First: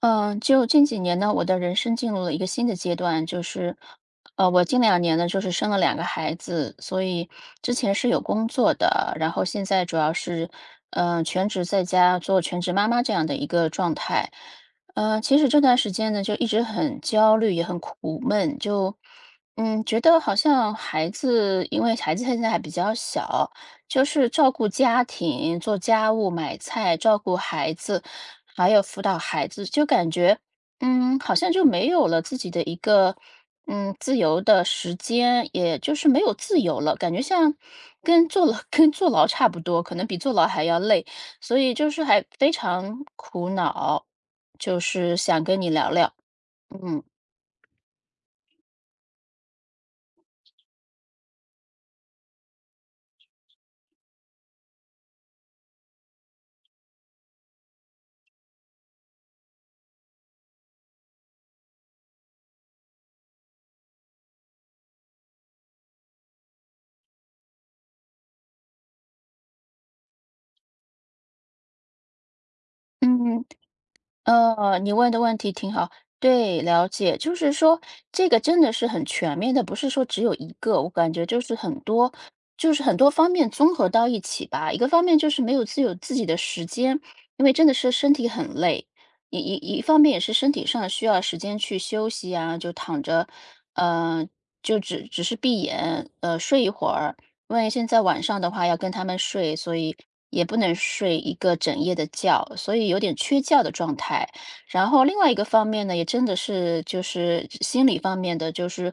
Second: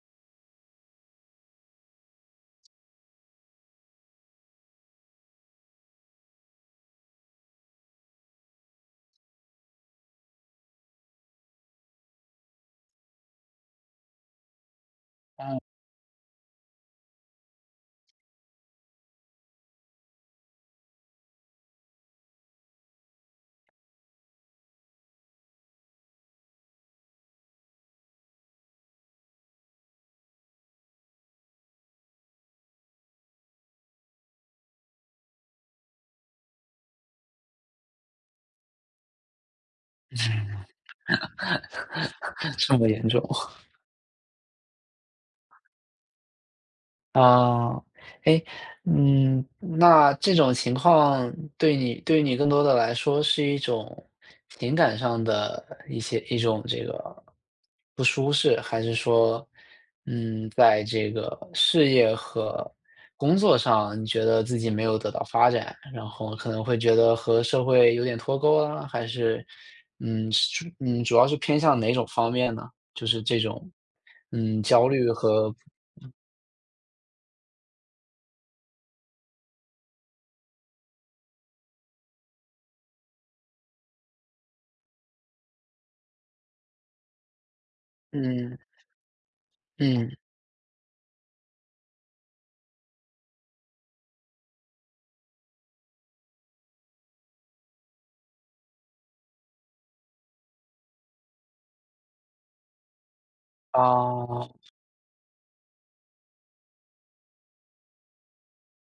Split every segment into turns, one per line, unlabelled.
嗯，就近几年呢，我的人生进入了一个新的阶段，我近两年呢，就是生了两个孩子，所以之前是有工作的，然后现在主要是，嗯、全职在家做全职妈妈这样的一个状态。其实
哦，
这段时间呢，就一直很焦虑，也很苦闷，觉得好像孩子，因为孩子现在还比较小，就是照顾家庭、做家务、买菜、照顾孩子。还有辅导孩子，就感觉,好像就没有了自己的一个，自由的时间，也就是没有自由了，感觉像跟坐牢 跟坐牢差不多，可能比坐牢还要累，所以就是还非
这么
常
严重
苦恼，就是想跟你聊聊。嗯。
啊？哎，那这种情况对你更多的来说是一种情感上的一种不舒适，还是说，在这个事业和工作上，你觉得自己没有得到发展，然后可能会觉得和社会有点脱钩啊？还是，主要是偏向哪种方面呢？就是这
嗯。
种。嗯，焦
你
虑
问的问题
和
挺好。对，了解，就是说这个真的是很全面的，不是说只有一个，我感觉就是很多，就是很多方面综合到一起吧。一个方面就是没有自己的时间，因为真的是身体很
嗯
累，一方
嗯，
面也是身体上需要时间去休息啊，就躺着，呃，就只是闭眼，睡一会儿，因为现在晚上的话要跟他们睡，所以也不能睡一个整夜的觉，所以有点缺觉的状态。
啊
然后另外一个方面呢，也真的是就是心理方面的，就是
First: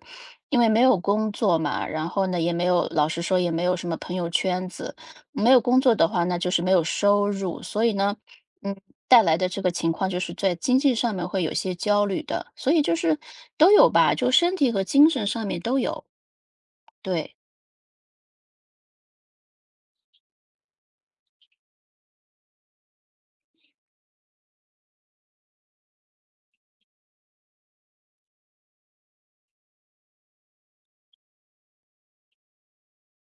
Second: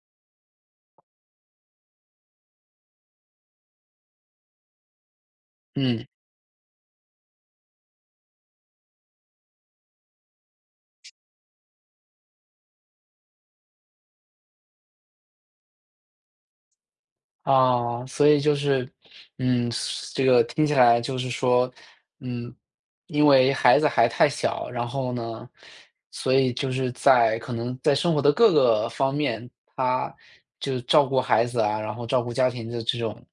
因为没有工作嘛，然后呢也没有，老实说也没有什么朋友圈子，没有工作
嗯，
的话，那就是没有收入，所以呢，嗯。带来的这个情况就是在经济上面会有些焦虑的，所以就是都有吧，就身体和精神上面都有。对，
啊，所以就是，嗯，这个听起来就是说，嗯，因为孩子还太小，然后呢，所以就是可能在生活的各个方面，他就照顾孩子啊，然后照顾家庭的这种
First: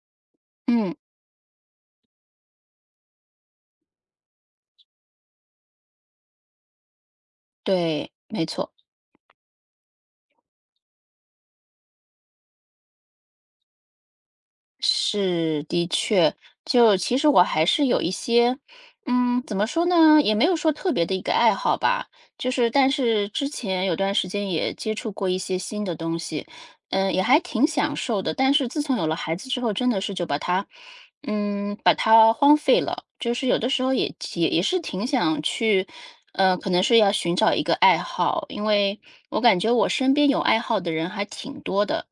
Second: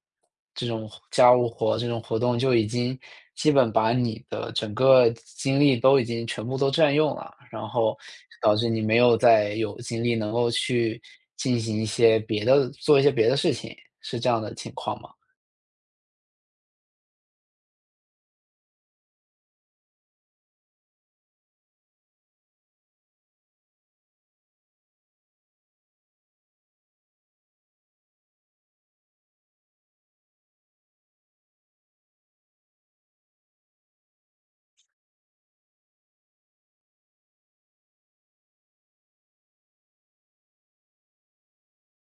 这种
嗯。
家务活、这种活动，就已经基本把你的整个精力都已经全部都占用了，然后
对，没
导致
错，
你没有再有精力能够去进行一些别的，做一些别的事情，是这样的情况吗？
是的确，就其实我还是有一些，怎么说呢，也没有说特别的一个爱好吧，就是但是之前有段时间也接触过一些新的东西，也还挺享受的，但是自从有了孩子之后，真的是就把它，把它荒废了，就是有的时候也也是挺想去。可能是要寻找一个爱好，因为我感觉我身边有爱好的人还挺多的，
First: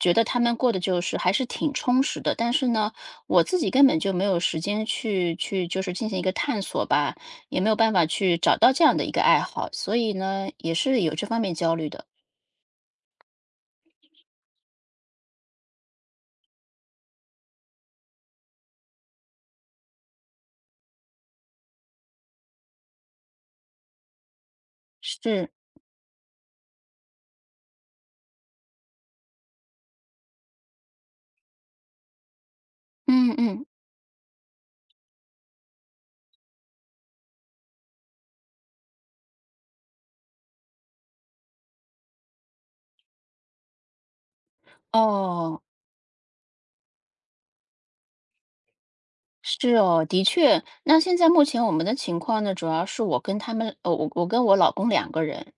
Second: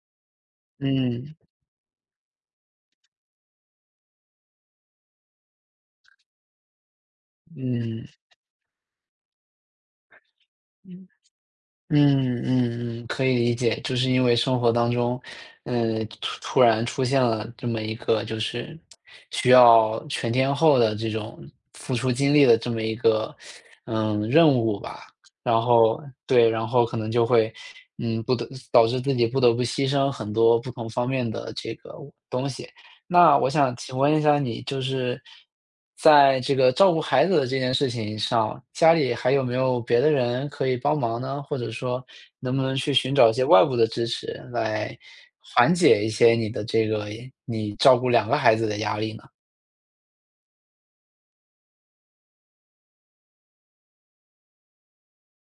觉得他们过的就是还
嗯
是挺充实的，但是呢，我自己根本就没有时间去就是进行一个探索吧，也没有办法
嗯。
去找到这样的一个爱好，所以呢，也是有这方面焦虑的。
嗯，可以理解，就是因为生活当中，突然出现了这么一个就是需要全天候的这种付出精力的这么一个任务吧，
是，
然后对，然后可能就会嗯不得导致自己不得不牺牲很多不同方面的这个东西，
嗯
那我
嗯，
想请问一下你，就是在这个照顾孩子的这件事情上，家里还有没有别的人可以帮忙呢？或者说，能不能去寻找一些外部的支持，来
哦，
缓解一些你照顾两个孩子的压力呢？
是哦，的确。那现在目前我们的情况呢，主要是我跟他们，呃，我跟我老公两个人，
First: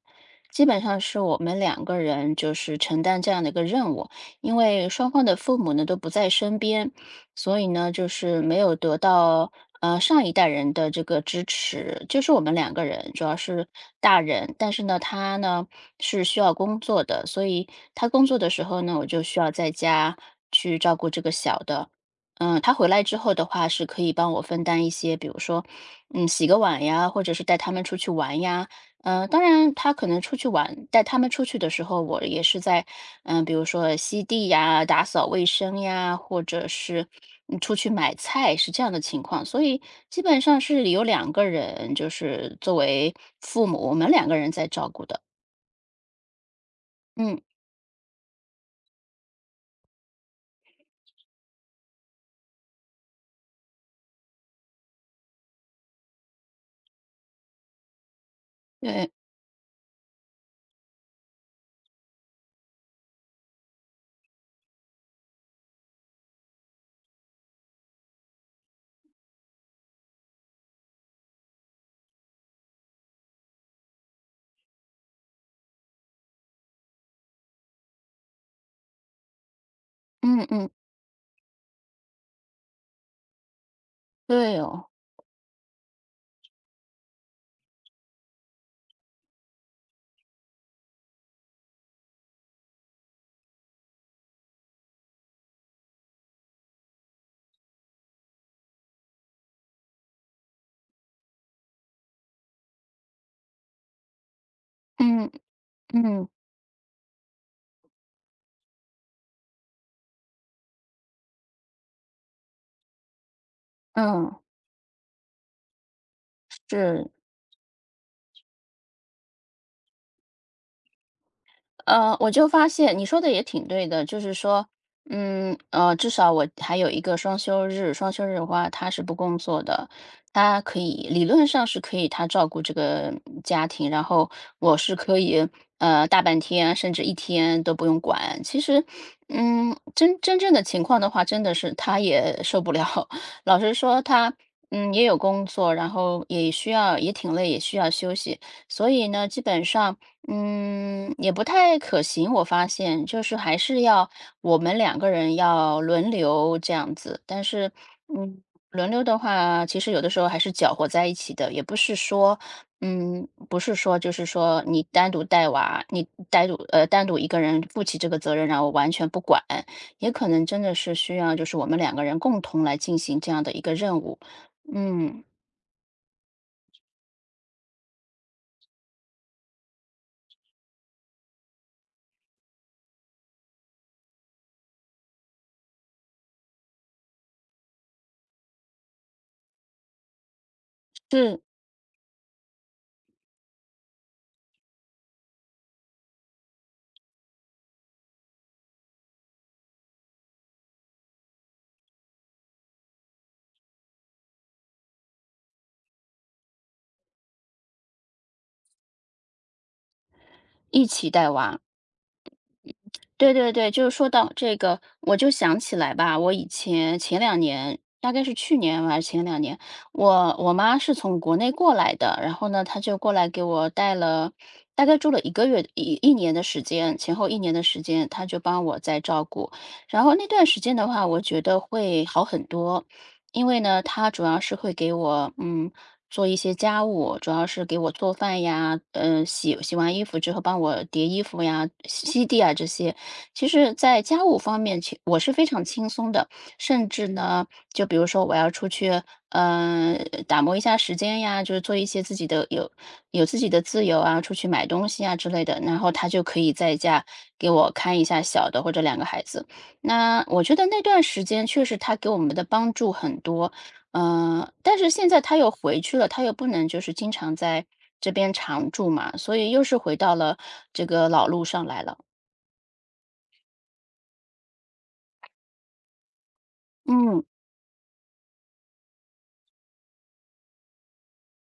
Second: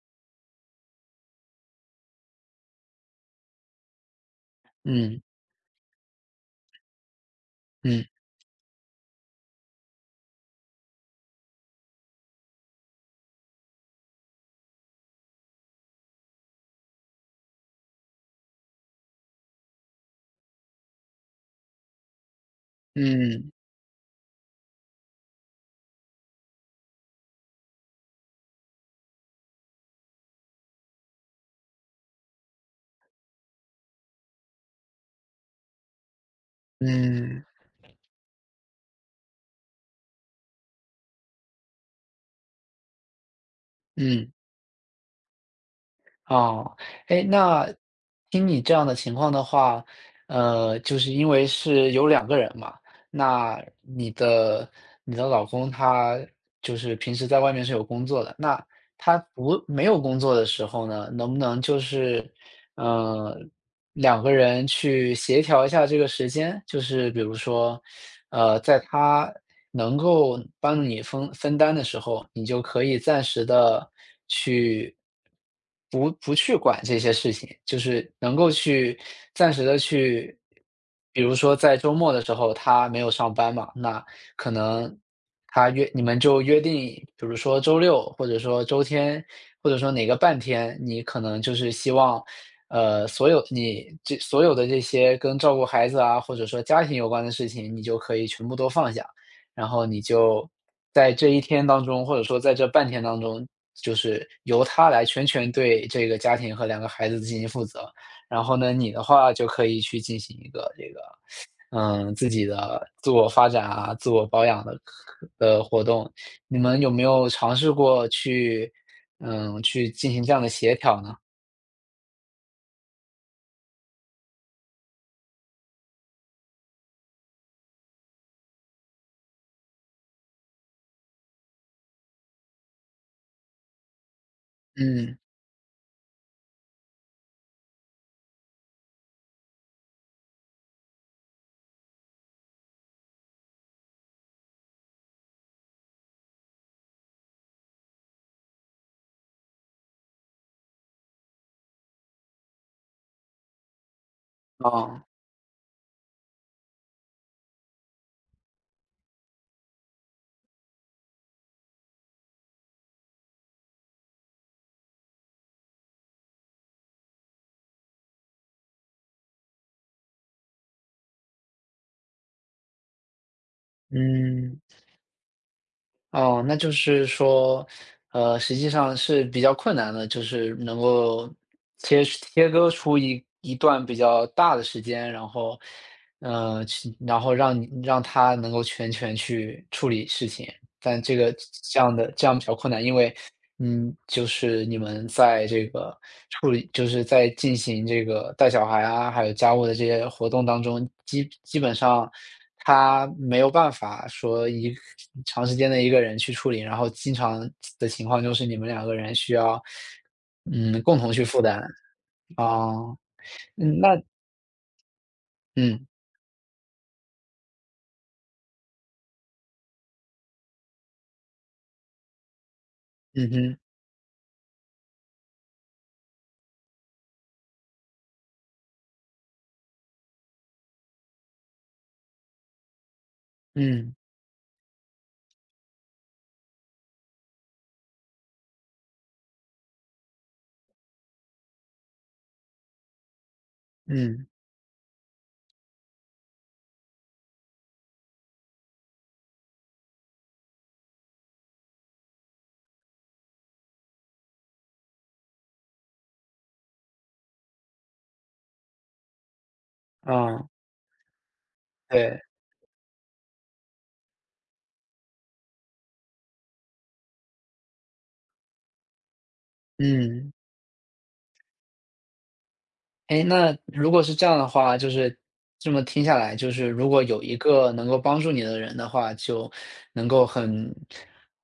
基本上是我们两个人就是承担这样的一个任务，因为双
嗯
方的父母呢都不在身边，所以呢
嗯
就是没有得到上一代人的这个支持，就是我们两个人，主要是大人，但是呢他呢是需要工作的，所以他工作的时候呢我就需要在家去照顾这个小的。嗯，他回来之后的
嗯
话，是可以帮我分担一些，比如说，洗个碗呀，或者是带他们出去玩呀，呃，当然，他可能出去玩，带他们出去的时候，我也是在，嗯、比如说吸地呀、打扫卫生呀，或者是
嗯
出去买菜，是这样的情况。所以基本上是有两个人，就是作为父母，我们两
嗯。
个人在照顾的。
哦，哎，
嗯，
那听你这样的情况的话，就是因为是有两个人嘛，那你的老公他就是平时在外面是有工作的，那
对，
他不没有工作的时候呢，能不能就是，呃，两个人去协调一下这个时间，就是比如说，在他能够帮你分担的时候，你就可以暂时的去。不去管这些事情，就是能够去暂时的去
嗯嗯，
比如说在周末的时候他没有上班嘛，那可
对哦，
能他约你们就约定，比如说周六或者说周天，或者说哪个半天，你可能就是希望，所有的这些跟照顾孩子啊，或者说家庭有关的事情，你就可以全部都放下。然后你就在这一天当中，或者说在这半天当中，就是由他来全
嗯
权对这个
嗯
家庭和两个孩子进行负责。然后呢，你的话就可以去进行一个自己的自我发展啊、自我
嗯，
保养的课的活动。你们有没
是。
有尝试过去，去进行这样的协调呢？
我就发现你说的也挺对的，就是说，至少我还有一个双休日，双休日的话，他是不工作的，他可以理论上是可以他照顾这个家庭，然后我是可
嗯，
以大半天啊甚至一天都不用管。其实，嗯，真正的情况的话，真的是他也受不了。老实说，他也有工作，然后也需要也挺累，也需要休息，所以呢，基本上。嗯，也不太可行，我发现就是还是要我们两
啊，
个人要轮流这样子，但是，嗯，轮流的话，其实有的时候还是搅和在一起的，也不是说，不是说就是说你单独带娃，你单独一个人负起这个责任，然后完全不管，也可能真的是需要就是我们两个人共同来进行这样的一个任务，
嗯。
嗯，
哦，那就是说，实际上是比较困难的，就是能够切割出一段比较大的时间，然后，然后让他能够全权去处理事情，但这个
是
这样的这样比较困难，因为就是你们在这个处理就是在进行这个带小孩啊，还有家务的这些活动当中，基本上他没有办法说一个长时间的一个人去处理，然后经常的情况就是你们两个人需要，
一
共
起
同去
带
负担。
娃。
啊。
对对对，
嗯，
就是
那
说到这个，我就想起
嗯，
来吧，我以前前两年，大概是去年吧还是前两年，我妈是从国内过来的，然后呢，她就过来
嗯
给
哼，
我带了，大概住了一个月一年的时间，前后一年的时间，她就帮我在照顾。然后那段时间的话，我觉得会好很多，因为呢，
嗯，
她主要是会给我做一些家务，主要是给我做饭呀，嗯，洗完衣服之后帮我叠衣服呀、吸地啊这些。其实，在家
嗯，
务方面，其我是非常轻松的，甚至呢，就比如说我要出去，打磨一下时间呀，就是做一些自己的有自己的自由啊，出去买东西啊之类的，然后他就可以在家给我看一下小的或者两个孩子。那我
啊，
觉得那段时间确实他给我
对，
们的帮助很多，嗯。但是现在他又回去了，他又不能就是经常在这边常住嘛，所以又是回到
嗯。
了这个老路上来了。
哎，那如果是这样的话，就是这么听下来，就是如果有
嗯。
一个能够帮助你的人的话，就能够很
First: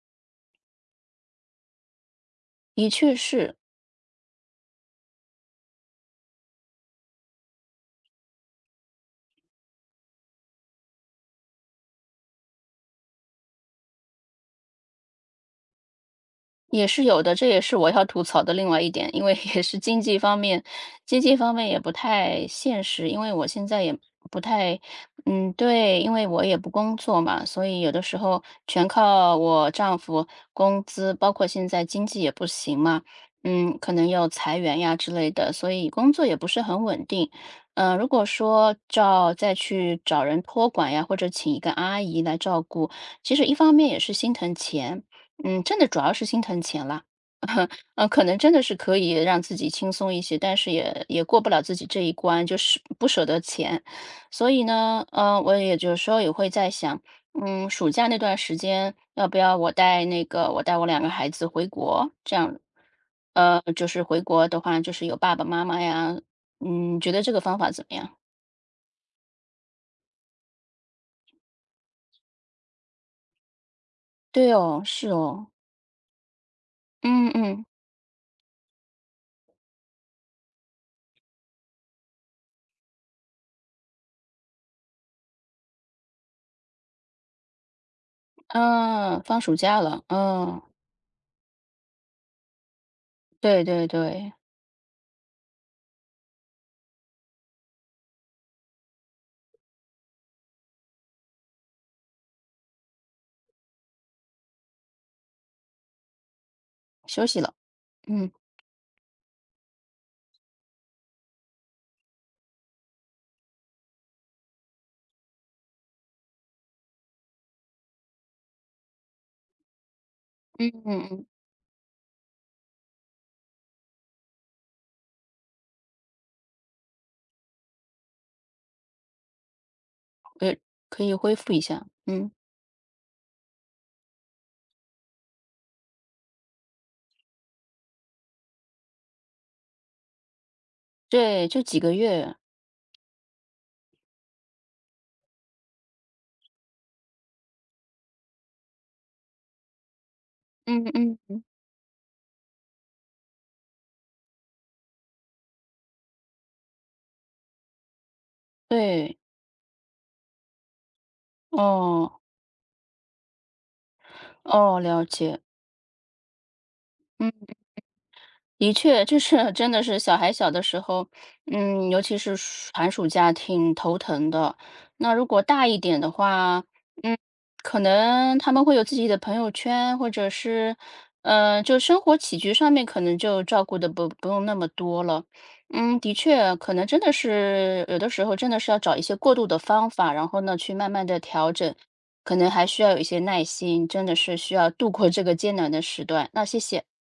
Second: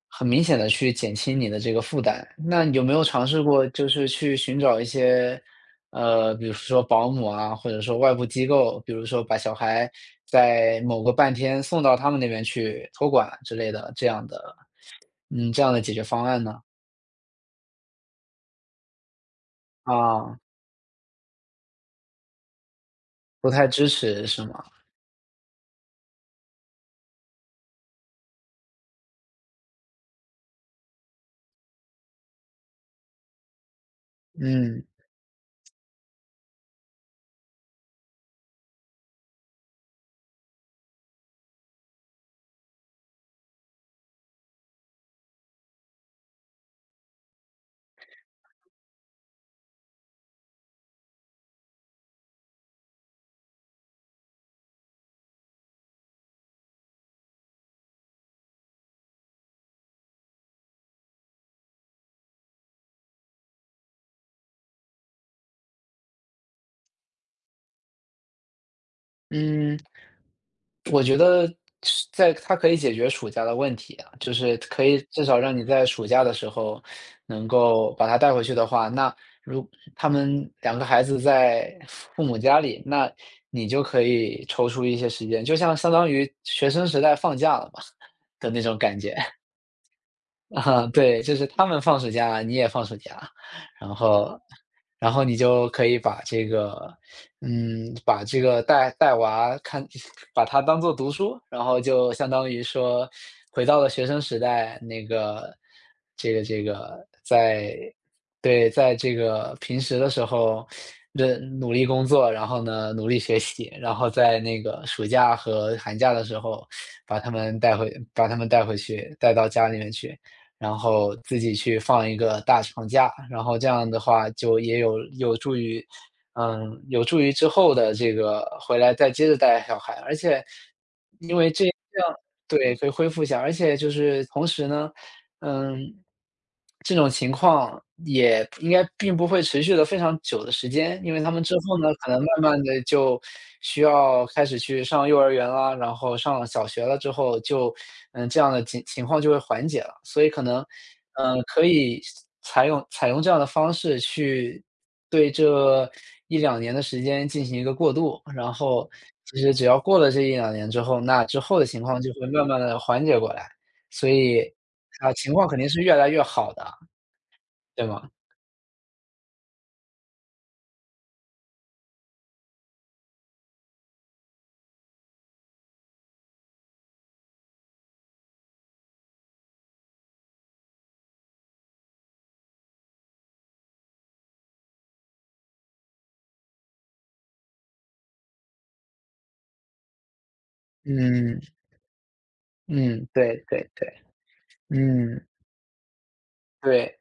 很明显的去减轻你的这个负担。那有
的
没有
确
尝试
是，
过就是去寻找一些，比如说保姆啊，或者说外部机构，比如说把小孩在某个半天送到他们那边去托管之类的，这样的解决方案呢？
也是有的，这也是我要吐槽的另外一点，因为也是经济方
啊，
面，经济方面也不太现实，因为我
不
现
太
在
支
也
持
不
是吗？
太，嗯，对，因为我也不工作嘛，所以有的时候全靠我丈夫工资，包括现在经济也不行嘛，嗯，可能要裁员
嗯，
呀之类的，所以工作也不是很稳定。嗯，如果说照再去找人托管呀，或者请一个阿姨来照顾，其实一方面也是心疼钱，嗯，真的主要是心疼钱了，嗯，可能真的是可以让自己轻松一些，但是也过不了自己这一关，就是不舍得钱。所以呢，我也有时候也会在想，嗯，暑假那段时间要不要我带我两个孩子回国，这样，呃，就是回国的话，就是有爸爸妈妈呀，嗯，觉得这个方法怎么样？
嗯。我觉得它可以解决暑假的问题啊，就
对
是
哦，
可以
是
至少
哦，
让你在暑假的时候
嗯
能
嗯
够把他带回去的话，那如他们两个孩子在父母家里，那你就可以抽出一些时间，相当于学生时代放假了嘛的那种感觉。
嗯，放暑假了，嗯，
啊，对，就是他们放暑假，你也放暑假，
对对
然
对，
后，然后你就可以把这个，把这个带娃看，把它当做读书，然后就相当于说回到了学生时代，这个这个，
休息了，
在，
嗯。
对，在这个平时的时候，努力工作，然后呢努力学习，然后在那个暑假和寒假的时候，把他们带回去，带到家里面去。
嗯
然
嗯
后
嗯，
自己去放一个大长假，然后这样的话就也有助于之后的这个回来再接着带小孩。而且
对，可以恢
因为
复一
这样
下，嗯，
对，可以恢复一下，而且就是同时呢，嗯，这种情况也应该并不会持续的非常久的时间，因为他们
对，
之
就
后
几个
呢，可能
月，
慢慢的就需要开始去上幼儿园啦，然后上了小学了之后就，这样的情况就会缓解了。所以可能，
嗯嗯嗯，
可以采用这样的方式去对这一两年的时间进行一个过渡，然后
对，
其实只要过了这一两年之后，那之后的情况就
哦，
会慢慢的缓解过来。所以
哦，了
啊，情
解，
况肯定是越来越好的，
嗯。
对吗？
的确，就是真的是小孩小的时候，嗯，尤其是暑寒暑假挺头疼的。那如果大一点的话，嗯，可能他们会有自己的朋友圈，或者是，就生活起居上面可能就照顾的不用那么多了。嗯，的确，可能真的是有的时候真的是要找一些过渡的方法，然后呢去慢慢的
嗯，
调整，可能还需要有一
嗯，
些耐
对对
心，
对，
真的是需要度过这
嗯，
个艰难的时段。那谢谢。
对。